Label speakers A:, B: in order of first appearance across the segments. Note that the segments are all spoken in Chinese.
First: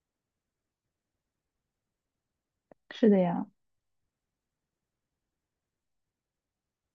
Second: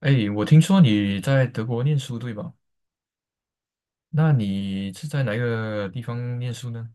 A: 哎，我听说你在德国念书，对吧？
B: 是的呀，
A: 那你是在哪一个地方念书呢？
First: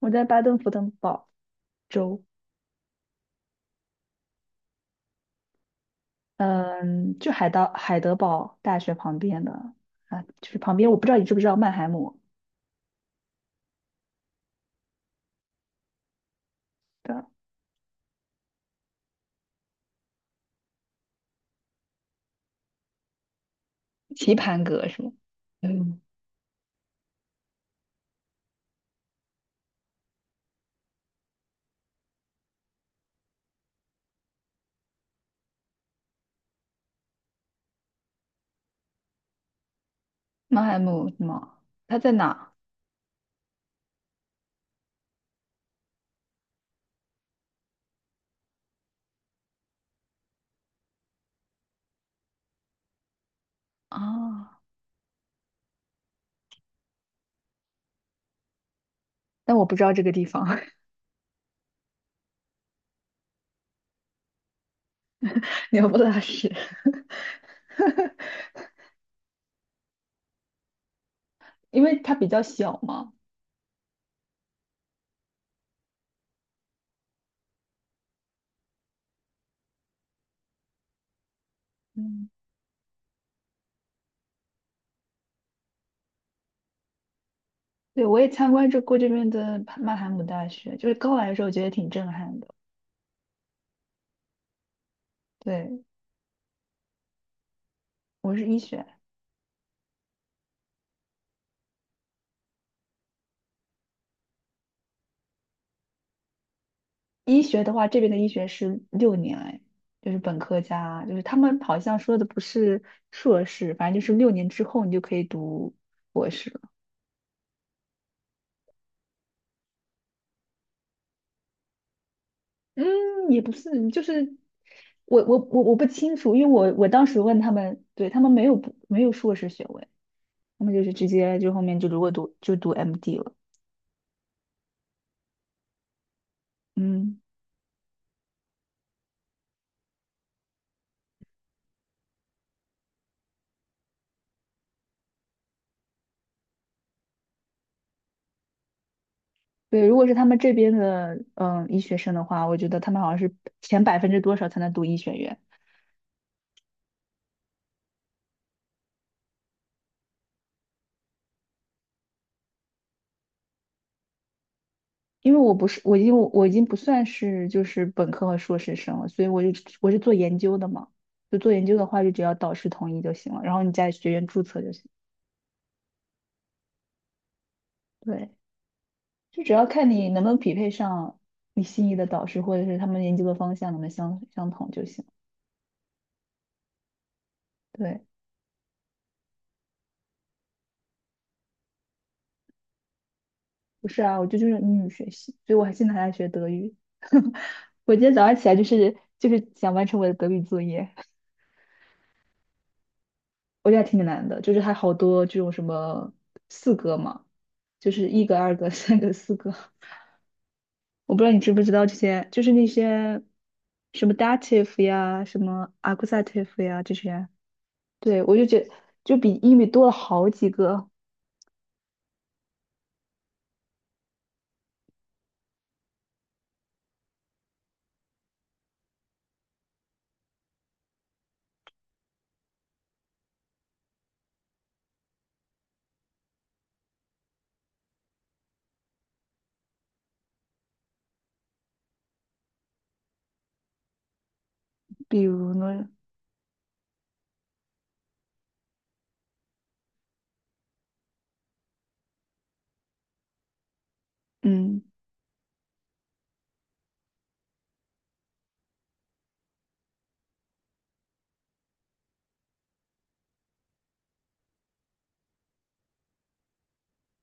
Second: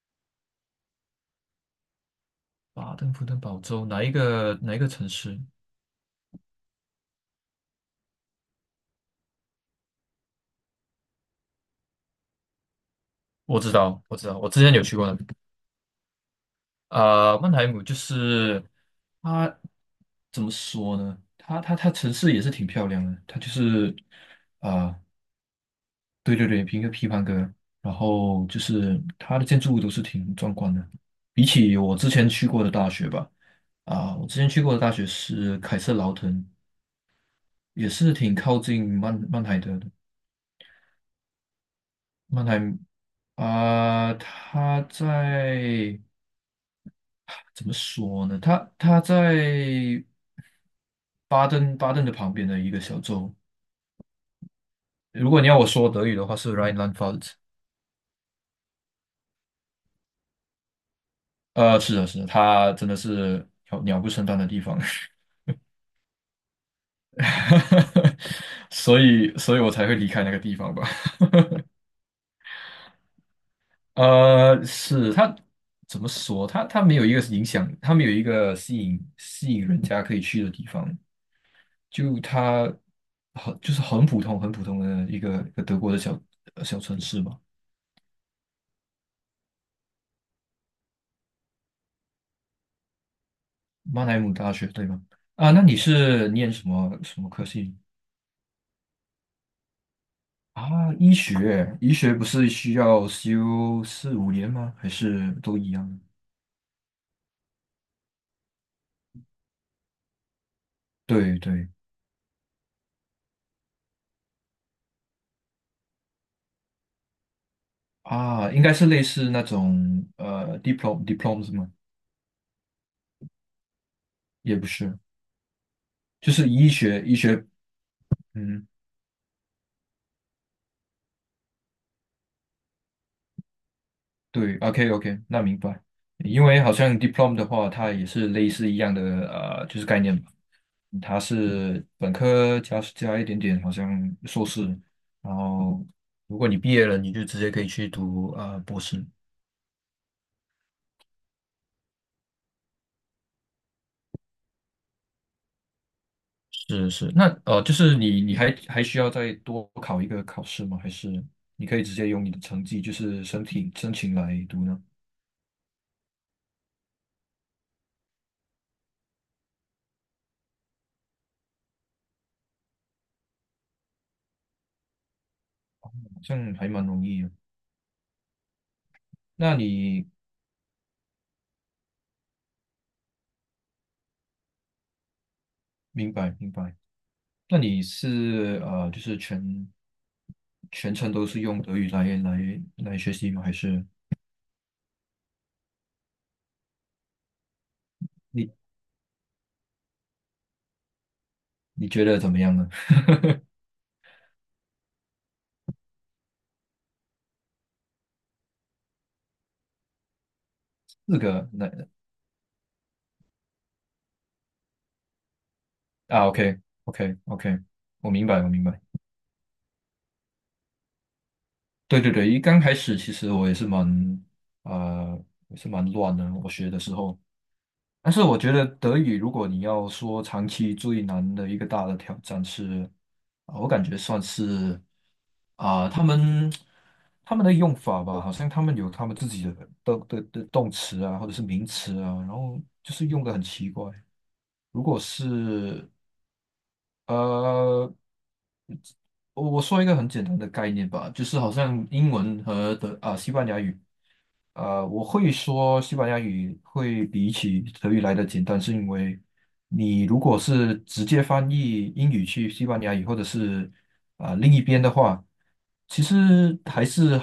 B: 我在巴登符登堡州，
A: 巴登符登堡州哪一个城市？
B: 嗯，就到海德堡大学旁边的啊，就是旁边，我不知道你知不知道曼海姆
A: 我知道，我之前有去过那边。
B: 的
A: 曼海姆就是它，怎么说呢？它城市也是挺漂亮的，它就是
B: 棋盘格
A: 啊、
B: 是吗？嗯，
A: 对对对，一个批判哥，然后就是它的建筑物都是挺壮观的，比起我之前去过的大学吧。啊，我之前去过的大学是凯瑟劳滕，也是挺靠近曼海德的。
B: 曼海姆什么？它在
A: 曼
B: 哪
A: 海他在怎么说呢？他在巴登巴登的旁边的一个小州。
B: 啊？
A: 如果你要我说德语的话，是 Rheinland-Pfalz。
B: 但我不知道这个地方，
A: 是的，是的，他真的是鸟不生蛋的地方，
B: 鸟不拉屎，
A: 所以，所以我才会离开那个地方吧。
B: 因为它比较小嘛。
A: 是他怎么说？他没有一个影响，他没有一个吸引人家可以去的地方。就
B: 嗯，
A: 它就是很普通的一个德国的小小城市嘛，
B: 对，我也参观这过这边的曼海姆大学，就是刚来的时候觉得挺震撼的。
A: 曼海姆大学对吗？啊，那你
B: 对，
A: 是念什么科系
B: 我是医学。
A: 啊？医学，医学不是需要修四五年吗？还是都一样？
B: 医学的话，这边的医学是六年，哎，就是本科加，就是他
A: 对
B: 们
A: 对
B: 好像说的不是硕士，反正就是六年之后你就可以读博士了。
A: 啊，应该是类似那种diplom 是吗？
B: 嗯，也不是，就是
A: 也不是，
B: 我不清
A: 就
B: 楚，因为
A: 是医
B: 我
A: 学
B: 当
A: 医
B: 时问
A: 学，
B: 他们，对他们没有
A: 嗯。
B: 不没有硕士学位，他们就是直接就后面就如果读就读 MD 了。
A: 对，OK OK，那明白。因为好像
B: 嗯，
A: diploma 的话，它也是类似一样的就是概念吧。它是本科加一点点，好像硕士，然后如果你毕业了，你就直接可以去读博士。
B: 对，如果是他们这边的医学生的话，我觉得他们好像是前百分之多少才能读医学院，
A: 是是，那就是你还需要再多考一个考试吗？还是你可以直接用你的成绩，就是申请来读呢？
B: 因为我不是，我已经不算是就是本科和硕士生了，所以我是做研究的嘛，就做研究的话，就只要导师同意就行了，然后你在学院注册就行。
A: 好像还蛮容易的。
B: 对，就只
A: 那
B: 要看
A: 你
B: 你能不能匹配上你心仪的导师，或者是他们研究的方向能不能相同就行。
A: 明白明白。那你
B: 对，
A: 是就是全全程都是用德语来学习吗？还是
B: 不是啊，我就是英语学习，所以我还现在还在学德语。我今天早上起
A: 你
B: 来就是想完成我的德语作业。
A: 你觉得怎么样呢？
B: 我觉得还挺难的，就是还好多这种什么四格嘛，就是一格、二格、三格、四格，我不
A: 四
B: 知道你
A: 个
B: 知不
A: 那
B: 知道这些，就是那些什么 dative 呀、什么
A: 啊，OK
B: accusative 呀这
A: OK
B: 些，
A: OK，我
B: 对
A: 明
B: 我
A: 白
B: 就
A: 我
B: 觉
A: 明
B: 得
A: 白。
B: 就比英语多了好几个，
A: 对对对，一刚开始其实我也是蛮呃也是蛮乱的，我学的时候，但是我觉得德语，如果你要说长期最难的一个大的挑战是，啊，我感觉算是他们他们的用法吧，好像他们有他们自己的动词啊，或者是名词啊，然后就是用的很奇怪。如果
B: 比如呢，
A: 是呃，我说一个很简单的概念吧，就是好像英文和德西班牙语，
B: 嗯，
A: 呃，我会说西班牙语会比起。你如果是直接翻译英语去西班牙语，或者是另一边的话，其实还是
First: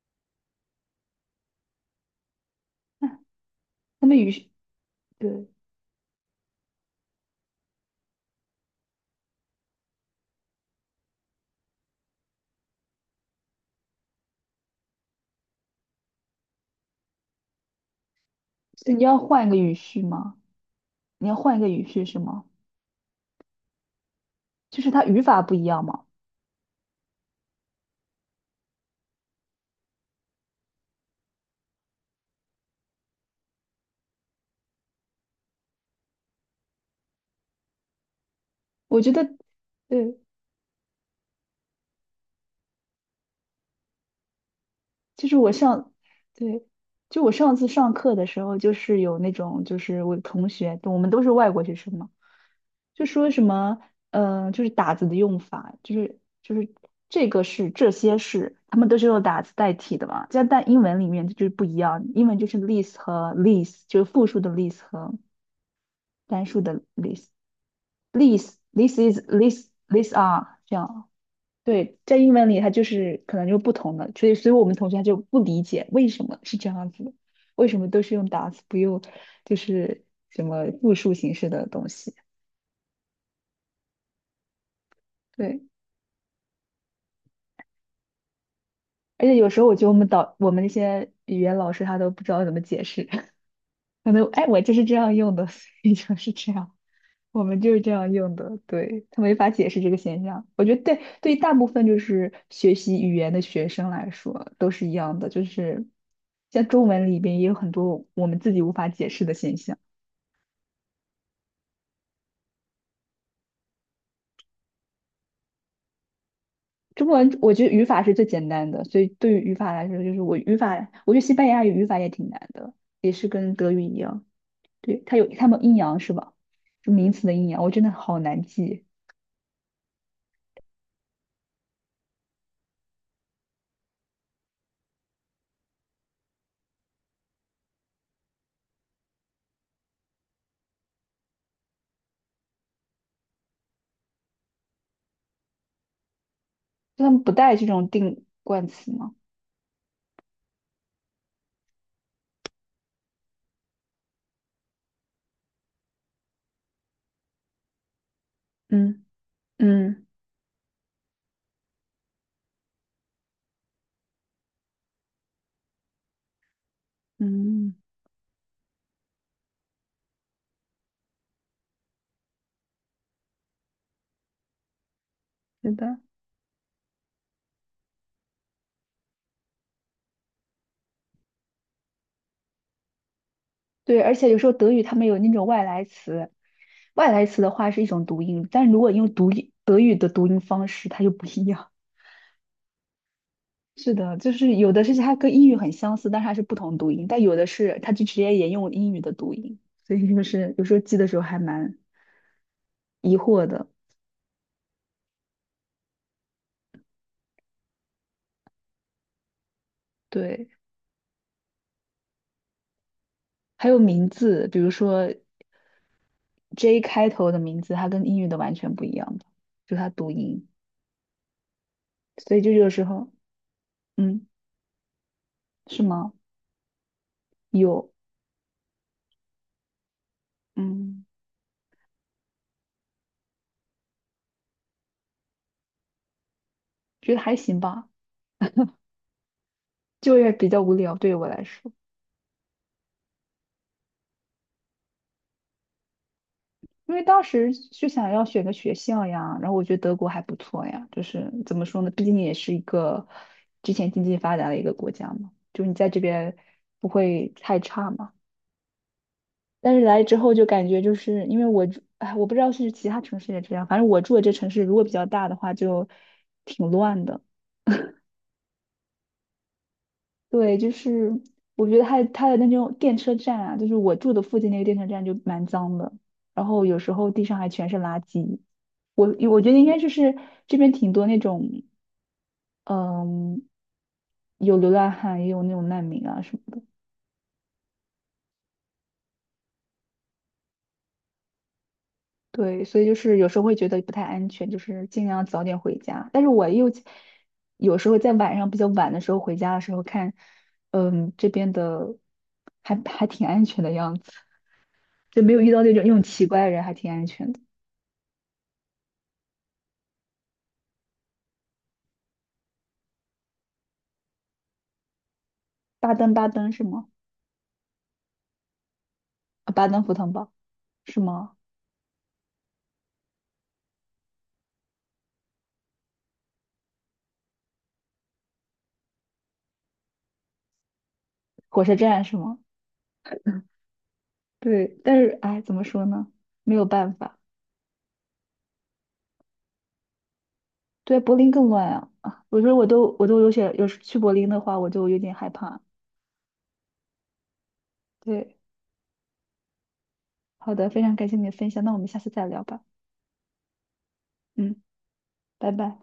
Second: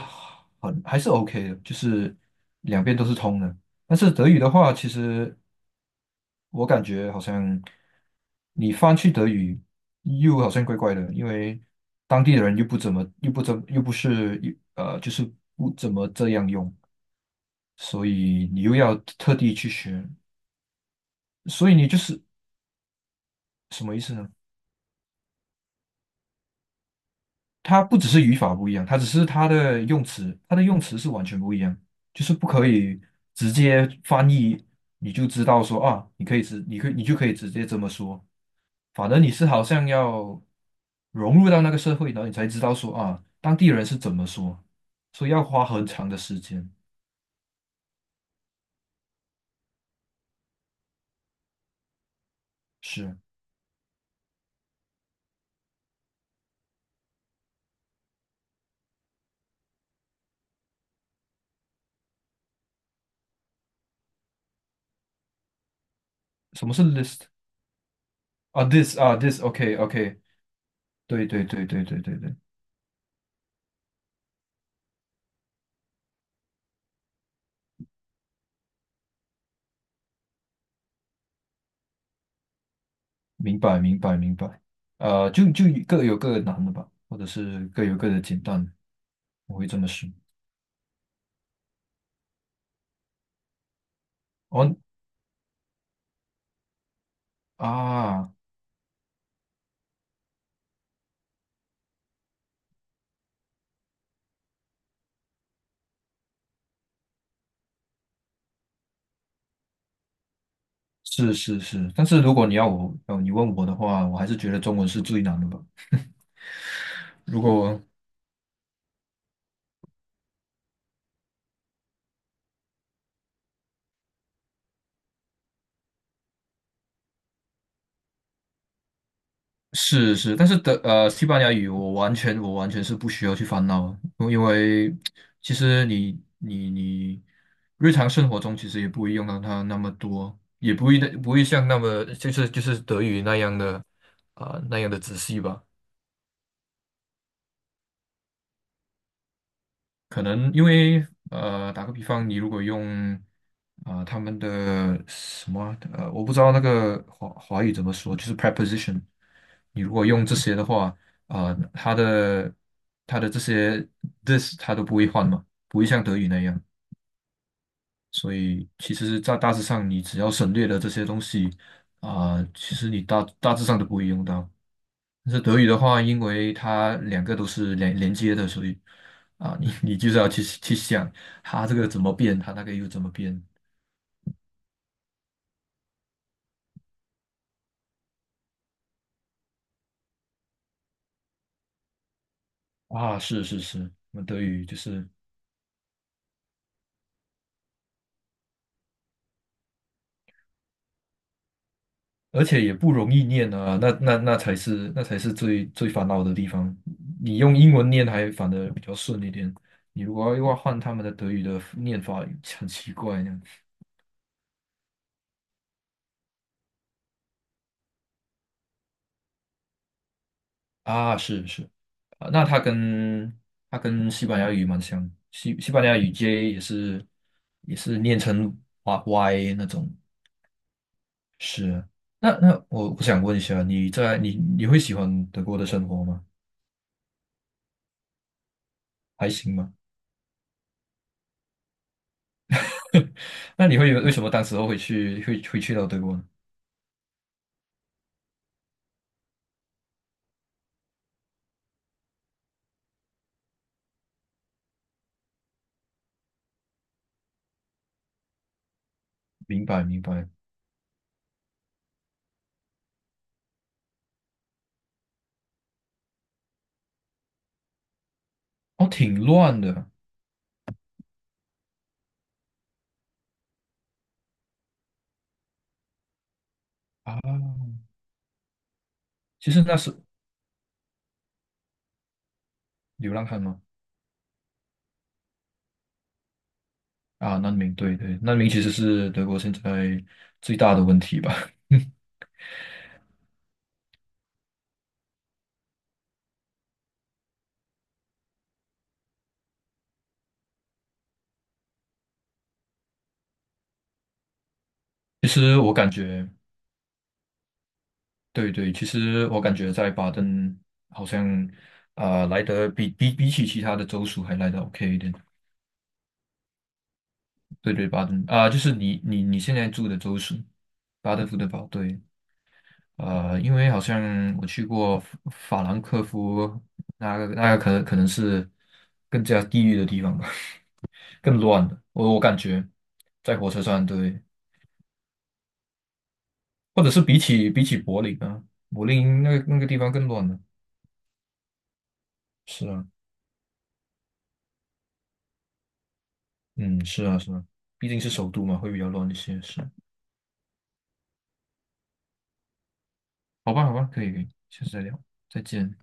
A: 很还是 OK 的，就是两边都是
B: 哎
A: 通的。但
B: 他
A: 是
B: 们
A: 德
B: 语
A: 语的
B: 序，
A: 话，其实
B: 对，
A: 我感觉好像你翻去德语又好像怪怪的，因为当地的人又不怎么又不怎又不是又就是不怎么这样用，所以你又
B: 所以
A: 要
B: 你要
A: 特
B: 换一
A: 地
B: 个
A: 去
B: 语序
A: 学，
B: 吗？你要换一个
A: 所以
B: 语
A: 你就
B: 序是
A: 是
B: 吗？
A: 什么意思呢？
B: 就是它语法不一样嘛，
A: 它不只是语法不一样，它只是它的用词，它的用词是完全不一样，就是不可以直接翻译，你就知道说啊，你就可以直接这么说。
B: 我
A: 反
B: 觉
A: 而
B: 得，
A: 你是好像
B: 对。
A: 要融入到那个社会，然后你才知道说啊，当地人是怎么说，
B: 就
A: 所以
B: 是
A: 要
B: 我
A: 花很
B: 上，
A: 长的时
B: 对，
A: 间。
B: 就我上次上课的时候，就是有那种，就是我的同学，我们都是外国学生嘛，就
A: 是，
B: 说什么，就是打字的用法，就是这些是，他们都是用打字代替的嘛，这样但英文里面就是不一样，英文就是 l i s t 和 l i s t 就是复数的 l i s t 和单数
A: 什么
B: 的
A: 是
B: l i
A: list
B: s t l i s
A: 啊？this
B: this
A: 啊
B: is this this
A: ，this，OK，OK，
B: are 这样。
A: 对对对对
B: 对，
A: 对对
B: 在英
A: 对，
B: 文里它就是可能就不同的，所以我们同学他就不理解为什么是这样子的，为什么都是用 does 不用就是什么复数形式的东西。
A: 明白明白明白。就
B: 对，
A: 就各有各的难的吧，或者是各有各的简单。
B: 而且有
A: 我
B: 时候
A: 会
B: 我
A: 这
B: 觉
A: 么
B: 得我们
A: 说。
B: 导我们那些语言老师他都不知道怎么解释，可能哎我就
A: 哦
B: 是这样用的，所以就是这样。我们就是这样
A: 啊，
B: 用的，对，他没法解释这个现象。我觉得对，对于大部分就是学习语言的学生来说都是一样的，就是像中文里边也有很多我们自己无法解释的现象。
A: 是是是，但是如果你要我，你问我的话，我还是觉得中文是最难的吧。
B: 中文
A: 如
B: 我觉得
A: 果
B: 语法是最简单的，所以对于语法来说，就是我语法，我觉得西班牙语语法也挺难的，也是跟德语一样，对，它有它们阴阳是吧？就名词的阴阳，我真的好难记，
A: 是是，但是德西班牙语我完全是不需要去烦恼，因为因为其实你日常生活中其实也不会用到它那么多，也不会的不会像那么就是德语那样的那样的仔细吧。
B: 就他们不带这种定冠词吗？
A: 可能因为打个比方，你如果用他们的什么我不知道那个华华语怎么说，就是 preposition，
B: 嗯
A: 你如果
B: 嗯
A: 用这些的话，它的它的这些 this 它都不会换嘛，不会像德语那样，
B: 嗯，嗯
A: 所以其实，在大致上，你只要省略了这些东西其实你大大致上都不会用到。但是德语
B: 是
A: 的
B: 的。
A: 话，因为它两个都是连连接的，所以啊，你你就是要去去想它这个怎么变，它那个又怎么变
B: 对，而且有时候德语他们有那种外来词，外来词的话是一种读音，但如果用读音德语的读音方式，它就不一样。
A: 啊？是是 是，
B: 是的，
A: 那
B: 就
A: 德
B: 是
A: 语
B: 有
A: 就
B: 的是
A: 是，
B: 它跟英语很相似，但是它是不同读音，但有的是它就直接沿用英语的读音，所以就是有时候记的时候还蛮
A: 而且也不容
B: 疑
A: 易
B: 惑
A: 念
B: 的。
A: 啊，那那那才是那才是最最烦恼的地方。你用英文念还反的比较顺一点，你如果要
B: 对，
A: 要换他们的德语的念法，很奇怪那样。
B: 还有名字，比如说 J 开头的名字，它跟英语的完全不一样的，就它读音，
A: 啊，是是，啊，
B: 所以
A: 那
B: 就
A: 它
B: 有时候，
A: 跟它跟
B: 嗯，
A: 西班牙语蛮像，西西
B: 是
A: 班牙语
B: 吗？
A: J 也是也
B: 有，
A: 是念成 Y Y 那种，
B: 嗯，
A: 是。那那我我想问一下，你在你你会喜欢德国的生活吗？
B: 觉得还行吧。
A: 还行吗？
B: 就业比较无聊，对于我来说，
A: 那你会为什么当时候会去会会去到德国呢？
B: 因为当时就想要选个学校呀，然后我觉得德国还不错呀，就是怎么说呢，毕竟也是一个之前经济发达的一个国家嘛，就是你在这边不会太差嘛。
A: 明
B: 但是
A: 白明
B: 来之
A: 白，
B: 后就感觉就是因为我住，哎，我不知道是其他城市也这样，反正我住的这城市如果比较大的话就挺乱的。
A: 哦，挺乱的
B: 对，就是我觉得它的那种电车站啊，就是我住的附近那个电车站就蛮脏的，然后有时候地上还全
A: 啊。
B: 是垃圾。我觉
A: 其
B: 得
A: 实
B: 应
A: 那
B: 该就
A: 是
B: 是这边挺多那种，
A: 流浪汉
B: 嗯，
A: 吗？
B: 有流浪汉，也有那种难民啊什么的。
A: 啊，难民，对对，难民其实是德国现在最大的问题吧。
B: 对，所以就是有时候会觉得不太安全，就是尽量早点回家。但是我又有时候在晚上比较晚的时候回家的时候看，这边的还挺安全的样子，就
A: 其
B: 没有遇
A: 实
B: 到那
A: 我
B: 种那
A: 感
B: 种奇
A: 觉，
B: 怪的人，还挺安全的。
A: 对对，其实我感觉在巴登好像来得比比比起其他的州属还来得 OK 一点。
B: 巴登巴登是吗？
A: 对对，巴登就是你你你
B: 啊，
A: 现
B: 巴
A: 在
B: 登
A: 住
B: 符
A: 的
B: 腾
A: 州
B: 堡
A: 属，
B: 是
A: 巴登福
B: 吗？
A: 德堡，对，因为好像我去过法法兰克福，那个那个可能可能是更加地狱的地方吧，更
B: 火
A: 乱
B: 车
A: 的，
B: 站
A: 我
B: 是
A: 我感
B: 吗？
A: 觉在火车上，对，
B: 对，但是哎，怎么说呢？没有
A: 或者
B: 办
A: 是比
B: 法，
A: 起比起柏林啊，柏林那个那个地方更乱了，
B: 对，柏林更乱啊！啊，我说我
A: 是啊。
B: 都我都有些，有时去柏林的话，我就有点害怕。
A: 嗯，是啊，是啊，毕竟是首
B: 对，
A: 都嘛，会比较乱一些。是，
B: 好的，非常感谢你的分享，那我们下次再聊吧。
A: 好吧，好吧，可以，可以，
B: 嗯，
A: 下次再聊，再
B: 拜
A: 见。
B: 拜。